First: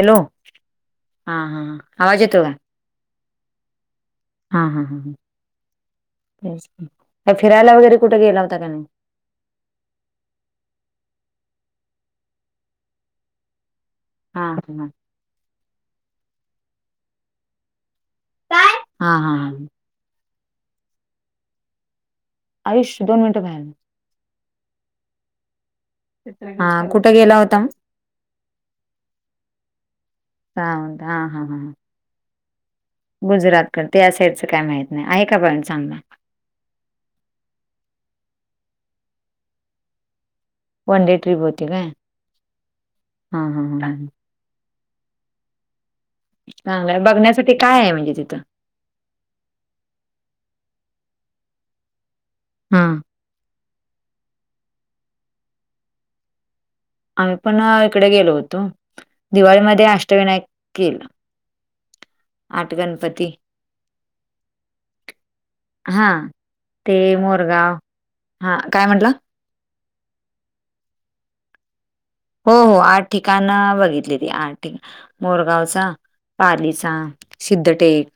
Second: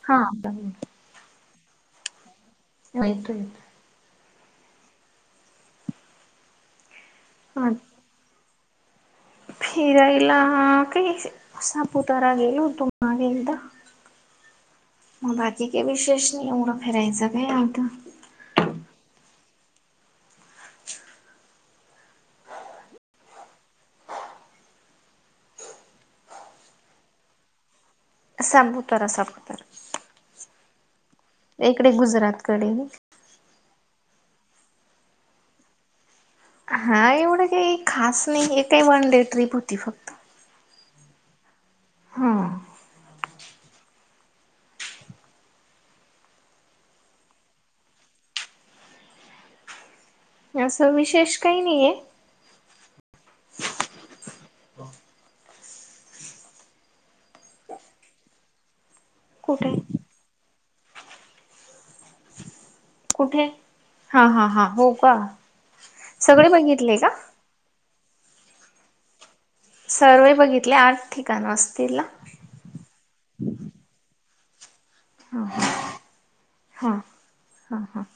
Hello हा येतो हा, हा आवाज येतो का? हा येतोय. हा हा हा तेच की, मं हा फिरायला वगैरे कुठे गेला होता का नाही. फिरायला काही सापुतारा गेलो होतो मागे एकदा. हा हा! म बाकी काही विशेष नाही एवढं फिरायच काय आता. काय हा हा. आयुष दोन मिनटं बाहेर. हा कुठ गेला होता म. सापुतारा सापुतारा. हा हा हा. इकडे गुजरातकडे. गुजरातकड त्या साईडचं काय माहित नाही आहे का पॉईंट चांगला. हा एवढं काही खास नाही हे काय वन डे ट्रीप होती फक्त. वन डे ट्रिप होती काय हा हा, हा, हा. चांगलय बघण्यासाठी काय आहे म्हणजे तिथं. असं विशेष काही नहीे आहे. हां! आपण इकडे गेलो होतो, कुठे दिवाळीमध्ये अष्टविनायक केेलं. आठ गणपती कुठे हा हा हा हो का हा सगळे बघितले ते का गाव हा काय म्हटला. सर्वे बघितले आठ ठिकाण, असतील ना. हो हो आठ ठिकाण बघितली ती आठ ठिकाण. हा मोरगावचा, पालीचा, हा हा हा सिद्धटेक.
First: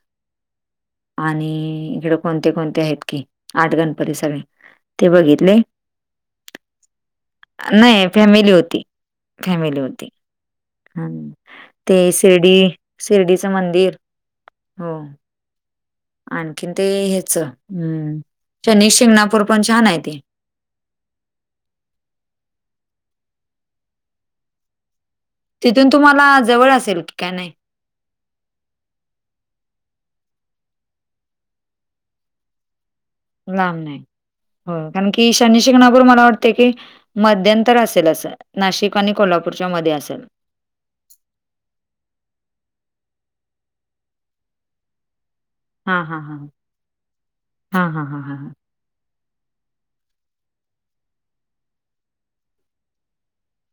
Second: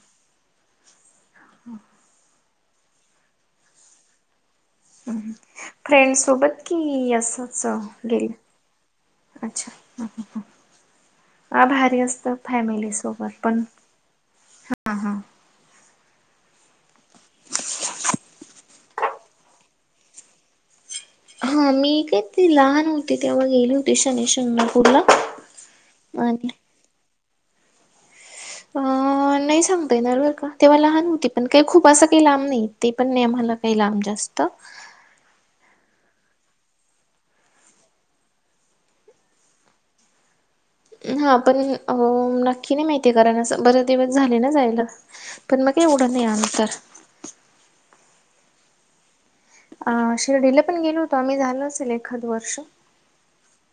आणि इकडे कोणते कोणते आहेत की, आठ गणपती सगळे. ते बघितले. फ्रेंड सोबत कि असच नाही गेल. फॅमिली होती, अच्छा फॅमिली हं होती. हं. ते शिर्डी, सोबत शिर्डीचं पण मंदिर हो. हा हा. आणखीन ते हेच हूं शनी शिंगणापूर पण छान आहे ते. हा मी कीती तेव्हा लहान होते तेव्हा गेली होती शनी शिंगणापूर ला. तिथून तुम्हाला जवळ असेल की काय नाही. अं नही सांगता येणार बर का तेव्हा लहान होती, पण काही खूप असं काही लांब नही. ते पण नाही आम्हाला काही लांब जास्त. होय. कारण की शनी शिंगणापूर मला वाटते की मध्यन्तर असेल असं नाशिक आणि कोल्हापूरच्या मध्ये असेल. हा पण अ नक्की नाही माहिती, कारण असं बरेच दिवस झाले ना जायला. पण मग काय हा एवढं हा, नाही हा अंतर हा हा हा हा हा. आ शिर्डीला पण गेलो होतो आम्ही झाल असेल एखाद वर्ष.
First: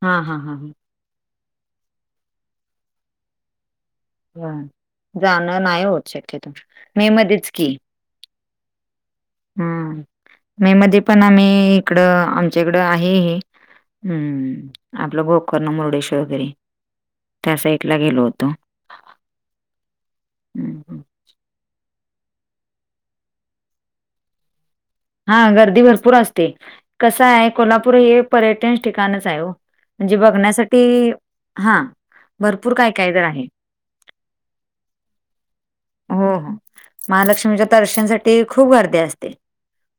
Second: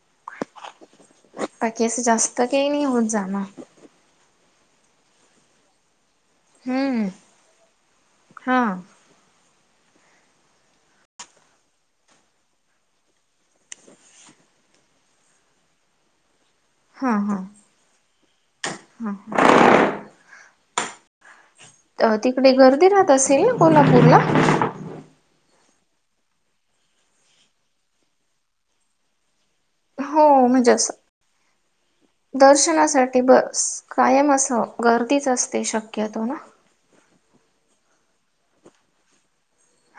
हां हां हां. बाकी असं जास्त काही नाही होत जाणा. नाय जाणं नाही होत श हम्म. मे मध्येच की. हा हम्म मे मध्ये पण आम्ही इकडं आमच्या इकडं आहे हे. हम्म आपलं गोकर्ण, मुरडेश्वर वगैरे त्या साईडला गेलो होतो. ह.. हम्म, हम्म. अ तिकडे गर्दी राहत असेल कोल्हापूर ला? हा गर्दी भरपूर असते कस आहे कोल्हापूर हे पर्यटन ठिकाणच आहे हो. म्हणजे हो म्हणजे असं बघण्यासाठी हा. दर्शनासाठी बस कायम अशी गर्दीच असते? हो, हो. महालक्ष्मीच्या दर्शनसाठी खूप गर्दी असते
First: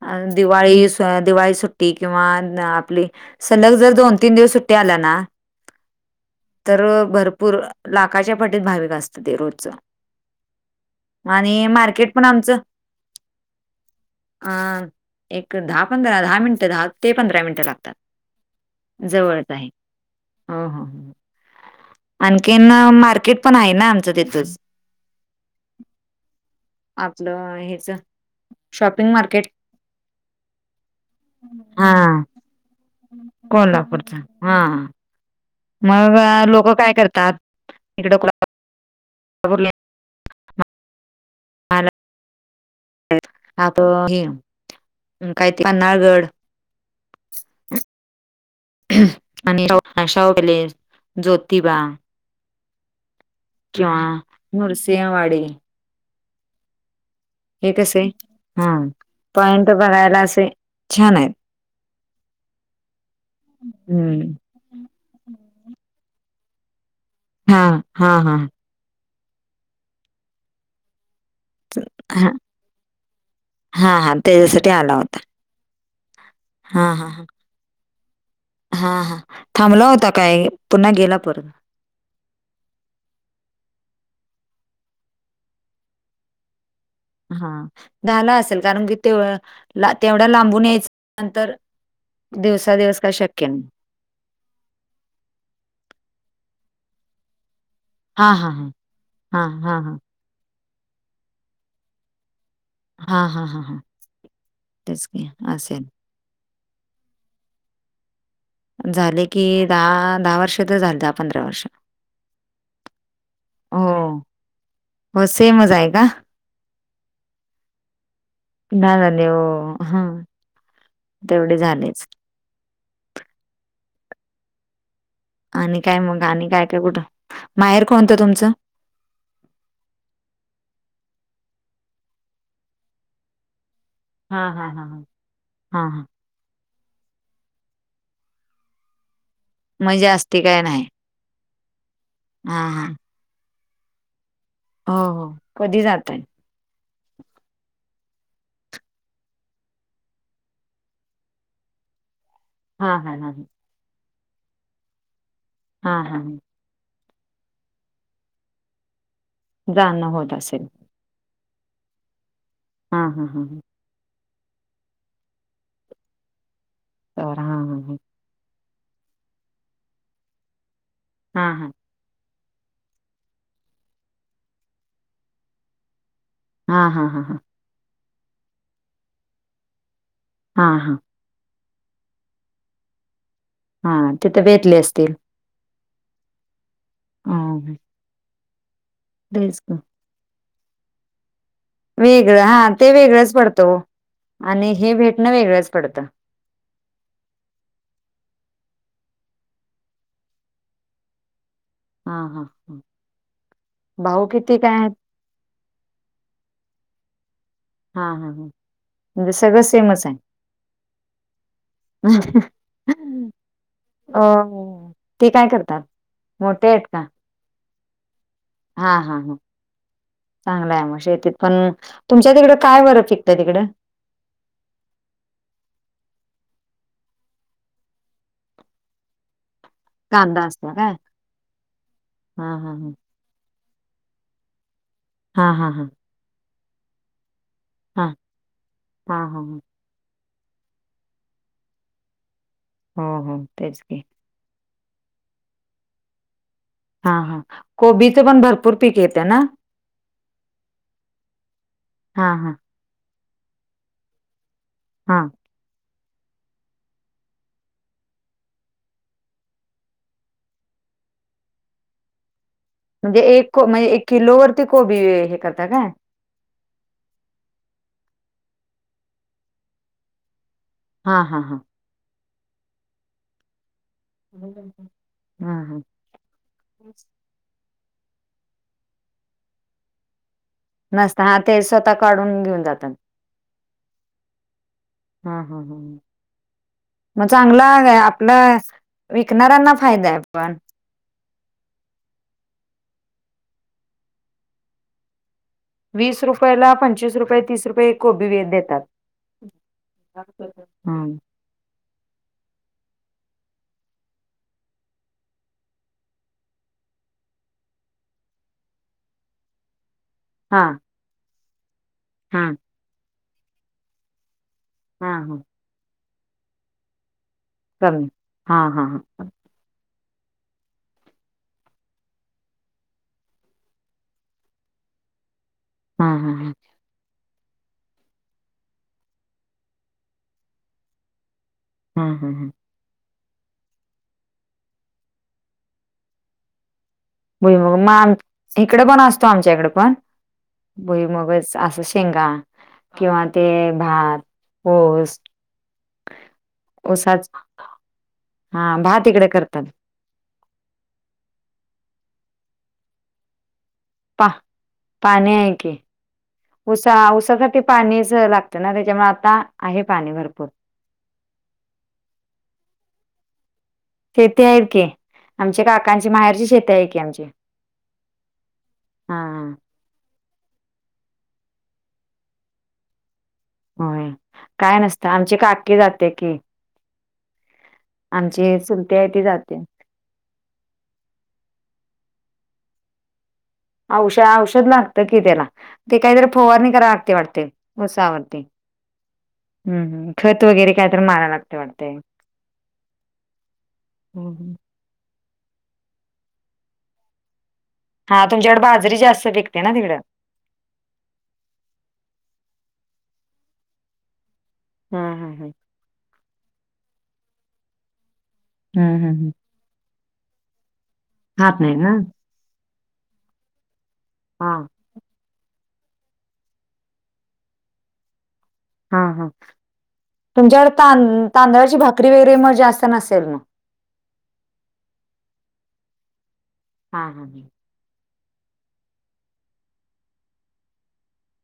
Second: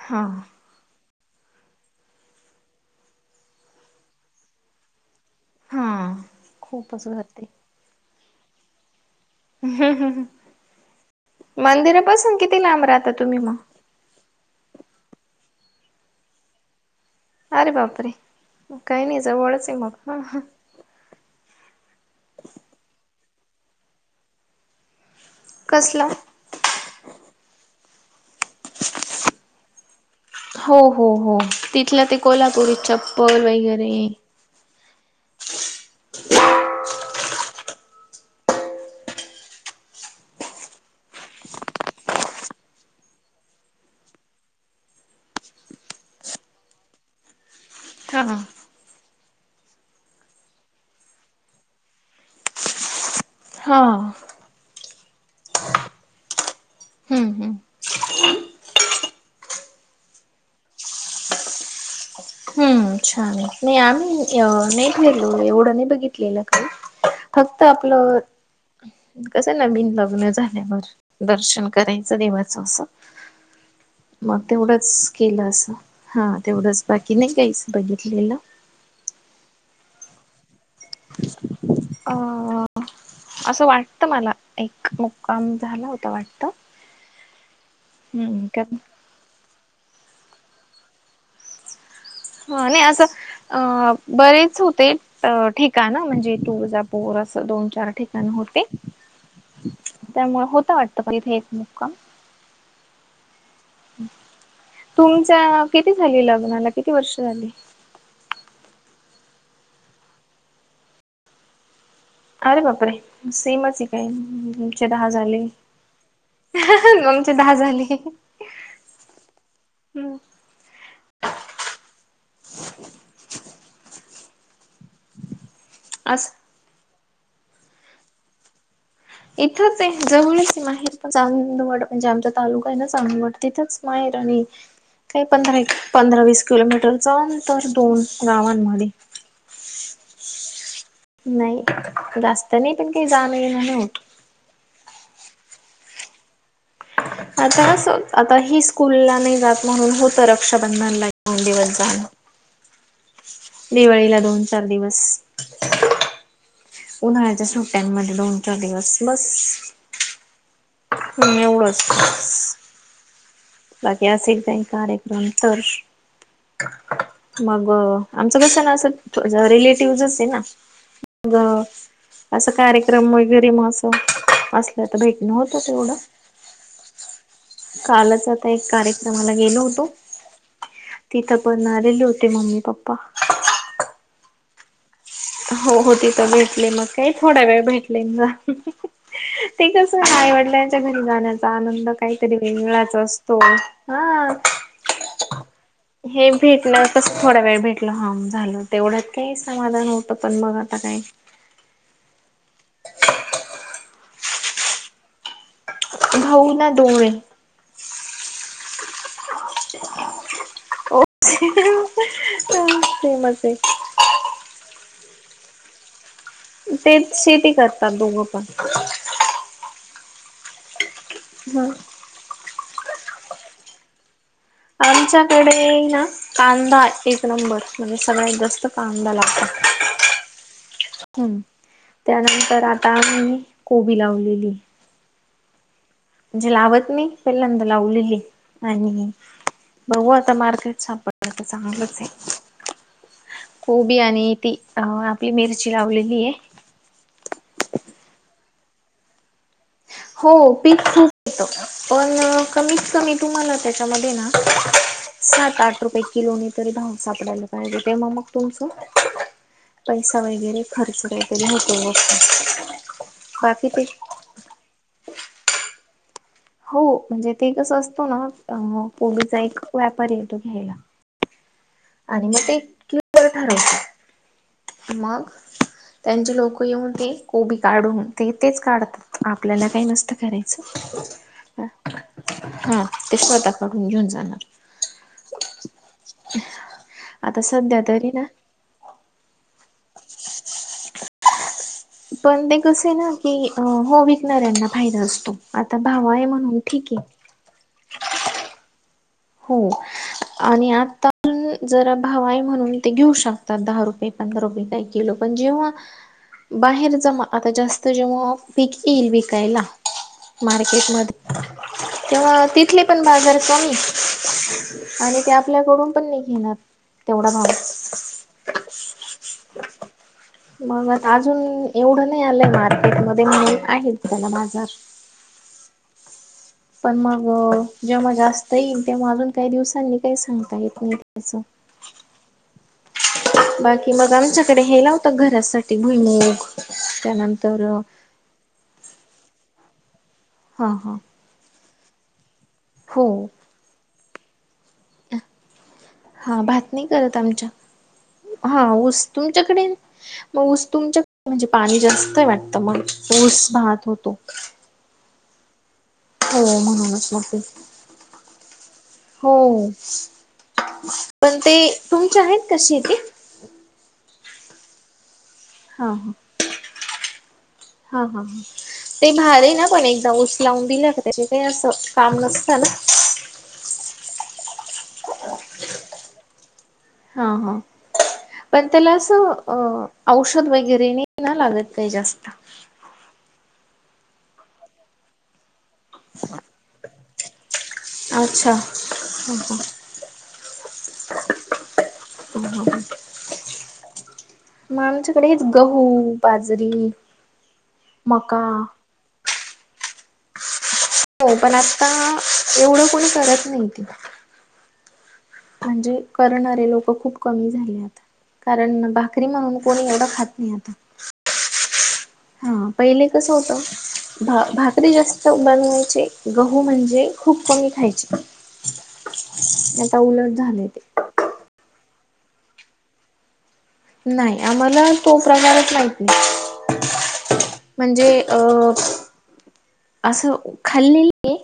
हा अण दिवाळीस दिवाळी सुट्टी किंवा आपली सलग जर दोन, तीन दिवस सुट्टी आल्या ना हा तर खूपच गर्दी भरपूर लाखाच्या पटीत भाविक असत ते रोजच आणि मार्केट पण मंदिरापासून आमचं किती राहता तुम्ही मग? एक दहा, पंधरा, दहा मिनटं, दहा मिनिटं, दहा दहा ते पंधरा मिनटं अरे लागतात बापरे काही नाही जवळच आहे मग ह हो हो हो. आणखीन मार्केट पण आहे ना आमचं तिथेच. कसल? आपलं हेच शॉपिंग मार्केट हो हो हो तिथलं ते हां, कोल्हापुरी चप्पल वगैरे हा. मग लोक काय करतात इकड [inaudible] मला आत घे [inaudible] काय ते पन्हारगड हा. आणि शाऊ पॅलेस, ज्योतिबा हा किंवा नरसिंहवाडी हम्म हम्म हे कसे हा पॉइंट बघायला असे छान आहेत. हम्म छान. नाही आम्ही हम्म. नाही फिरलो एवढं नाही बघितलेलं काही. फक्त हा हा आपलं हा कसं ना नविनलग्न झाल्यावर दर्शन करायचं हा देवाच असं हा हा मग त्याच्यासाठी आला तेवढंच होता केलं असं. हा तेवढंच हा हा बाकी हा नाही काहीच बघितलेलं. थांबला होता काय पुन्हा गेला परत. अ. असं वाटत मला एक मुक्काम झाला होता वाटत. हा झाला हम्म असेल का कारण की ते तेवढा लांबून यायच नंतर हा दिवसा नाही दिवस असं काय शक्य नाही अ बरेच होते ठिकान म्हणजे तूळजापुर असं दोन, चार ठिकाण हा हा होते हा हा हा त्यामुळे होत वाटत इथे एक मुक्काम. हा हा हा हा. तेच की तुमच्या असेल किती झनी लग्नाला किती वर्ष झाले? झाले की दहा, दहा वर्ष तर झाले दहा, पंधरा वर्ष. अरे बाप रे सेमच आहे काय हो. नाही आमचे दहा हो झाले. सेमच आहे का? आमचे दहा झाले. [unintelligible] ह हम्म तेवढे झालेच. आणि काय मग? अस आणि काय काय कुठं? माहेर कोणतं तुमचं? इथंच आहे जवळचय माहेर. चावंदवाड म्हणजे आमचा तालुका आहे ना चावंदवाड तिथंच. माहेर आणि हां, हां, हां, हां. काही पंधरा एक हां, हां. पंधरा वीस किलोमीटरच अंतर दोन गावांमध्ये. म्हणजे असते काय नाही. नाही. जास्त हां, नाही. पण हां. काही जा नाही येण नाही होत? हो हो कधी जाताय? आताच आता ही स्कूलला नाही जात म्हणून होतं रक्षाबंधनला एक -दोन दिवस जाण. [inaudible] हा - हा - हा -हा. दिवाळीला दोन -चार दिवस. हा - हा - ह. उन्हाळ्याच्या सुट्ट्यांमध्ये दोन चार दिवस बस. जाणं होत असेल? हम्म एवढंच. हा - हा -हा - हां. बाकी असेल काही कार्यक्रम तर तर हां, मग हां, हां. आमचं कस न अस ज रिलेटिवज असे ना? हां, गं? हां. असं कार्यक्रम वगैरे म असं -असल तर भेटणं होतं तेवढं. हा -हा -हां -हां. कालच आता एक कार्यक्रमाला गेलो होतो. हा -हा. तिथं पण आलेले होते मम्मी - पप्पा. हा तिथं भेटले असतील? हो हो तिथं भेटले मग काही थोडा हं, वेळ हं. भेटले मग. तेच ते ना. कस? आईवडलांच्या घरी जाण्याचा आनंद मग काहीतरी वेगळं हां, ते वेगळाच वेगळंच असतो. पडतं ओ. हा आणि हे भेटणं वेगळंच पडतं. हे? तेच ना तस थोडा वेळ भेटलं हा झालं. तेवढ्यात काही समाधान होतं पण मग आता काय? हा -हा -ह भाऊ किती काय आहेत? भाऊ ना दोने हा -हा -हा म्हणजे सगळं सेमच आहे. ओ - तेे सेमच आहे. अ म ते काय करतात? मोठे आहेत ते शेती करतात. दोघं पण. हा -हा - हा चांगलाय मग शेतीत ह पण. तुमच्या तिकड काय बर पिकतंय तिकडं? आमच्याकडे ना? कांदा एक नंबर म्हणजे सगळ्यात जास्त कांदा लागतो. कांदा असतो काय? हम् हां, त्यानंतर हां, हां. आता मी कोबी लावलेली. हा हां हां. जे लावत नाही पहिल्यांदा हां, लावलेलीय आणि हां, हां, हां. बघू आता मार्केट सापडलं त चांगलंचय हो, हो. तेच कोबी की. आणि ती अ आपली मिरची लावलेली आहे. हा हा कोबीचं पण भरपूर पीक येतं ना? हो पीक [unintelligible] येत हां, पण हां, कमीत कमी तुम्हाला त्याच्यामध्ये ना हां. सात, आठ रुपये किलोनी तरी भाव सापडायला पाहिजे ते मग, मग तुमचं पैसा वगैरे खर्च वगैरे होतो म म्हणजे एक म्हणजे एक किलोवरती कोबी हे करता काय? हो म्हणजे ते कसं असतो ना कोबीचा एक व्यापारी येतो घ्यायला. हा हा हां. आणि मग ते क्यलुअर ठरवत ह [unintelligible] मग त्यांचे लोक येऊन ते कोबी काढून ते तेच काढतात आपल्याला काही नसतं कराच. नसत हा ते स्वतः काढून घेऊन हा जातात. ते स्वतः कडून घेऊन जाणार. हा हा ह मग आता चांगला सध्या अग तरी ना आपलं विकणाऱ्यांना फायदा आहे पण. पण ते कस आहे ना की हो विकणाऱ्यांना फायदा असतो. आता भाव वीस आहे म्हणून रुपयाला, ठीक आहे. पंचवीस रुपये, तीस रुपये एक कोबी देतात. हो आणि आता हम्म जरा भाव आहे म्हणून ते घेऊ शकतात दहा रुपये, पंधरा रुपये काही किलो पण जेव्हा बाहेर जमा आता जास्त जेव्हा पिक येईल विकायला हा मार्केट मध्ये हा तेव्हा तिथले पण बाजार कमी हा आणि ते हा आपल्याकडून पण नाही घेणार तेवढा भाव. चालल हा हा ह. मग अजून एवढं नाही आलंय मार्केट मध्ये म्हणून आहे त्याला बाजार. हा हा. पण मग जेव्हा जास्त येईल तेव्हा अजून काही दिवसांनी काही सांगता येत नाही त्याच. हा हां हां. बाकी मग आमच्याकडे हे लावतात घरासाठी भुईमूग. त्यानंतर भुईमूग मग आम इकडे पण असतो आमच्या इकडे पण. हा हा भुईमूग मग असच शेंगा हो किंवा ते भात हो.. हा भात नाही करत आमच्यात हा ऊस, भात इकडे करतात तुमच्याकडे? मग ऊस तुमच्या म्हणजे पाणी जास्त वाटतं मग ऊस, भात होत पा पाणी आहे की. हो ऊसा म्हणूनच मग ते ऊसासाठी पाणीच लागतं ना त्याच्यामुळे आता हो आहे पाणी भरपूर. पण ते तुमच्या आहेत का शेतीत? शेती आहेत की आमच्या हा काकांची हा माहेरची शेती आहे की आमची. हा हा ह ते हा भार आहे ना पण एकदा ऊस लावून दिला त्याच ते असं काम नसत ना. होय काय नसतं आमची काकी जाते की हा हा आमची पण त्याला सुलती आहे ते असं जाते. अ औषध वगैरे नाही ना लागत जास्त. औष औषध लागत की त्याला ते काहीतरी फोवारणी करा लागते वाटते ऊसावर ती अच्छा ह ह हम्म, हम्म खत वगैरे काय तर मारा लागते वाटतय. ह [inaudible] हम हम [unintelligible] मग आमच्याकडेच गहू, बाजरी हा मका तुमच्याकड, बाजरी जास्त पीकते ना तिकडं. हो पण आता एवढं कोणी करत नाही तिला. हू हू हू. म्हणजे करणारे लोकं खूप कमी झाले आता. कारण हम्म हम्म भाकरी हम्म. म्हणून कोणी एवढं खात नाही आता. खात नाही ना? हा पहिले कस होत भा हा भाकरी जास्त बनवायचे. गहू म्हणजे खूप कमी खायचे. हा हा. आता उलट झाले तुमच्याकडे ते. तां तांदळाची भाकरी वगैरे म जास्त नसेल मग नाही आम्हाला तो प्रकारच माहिती हा हा हा. म्हणजे अ आसं खाल्लेली ए.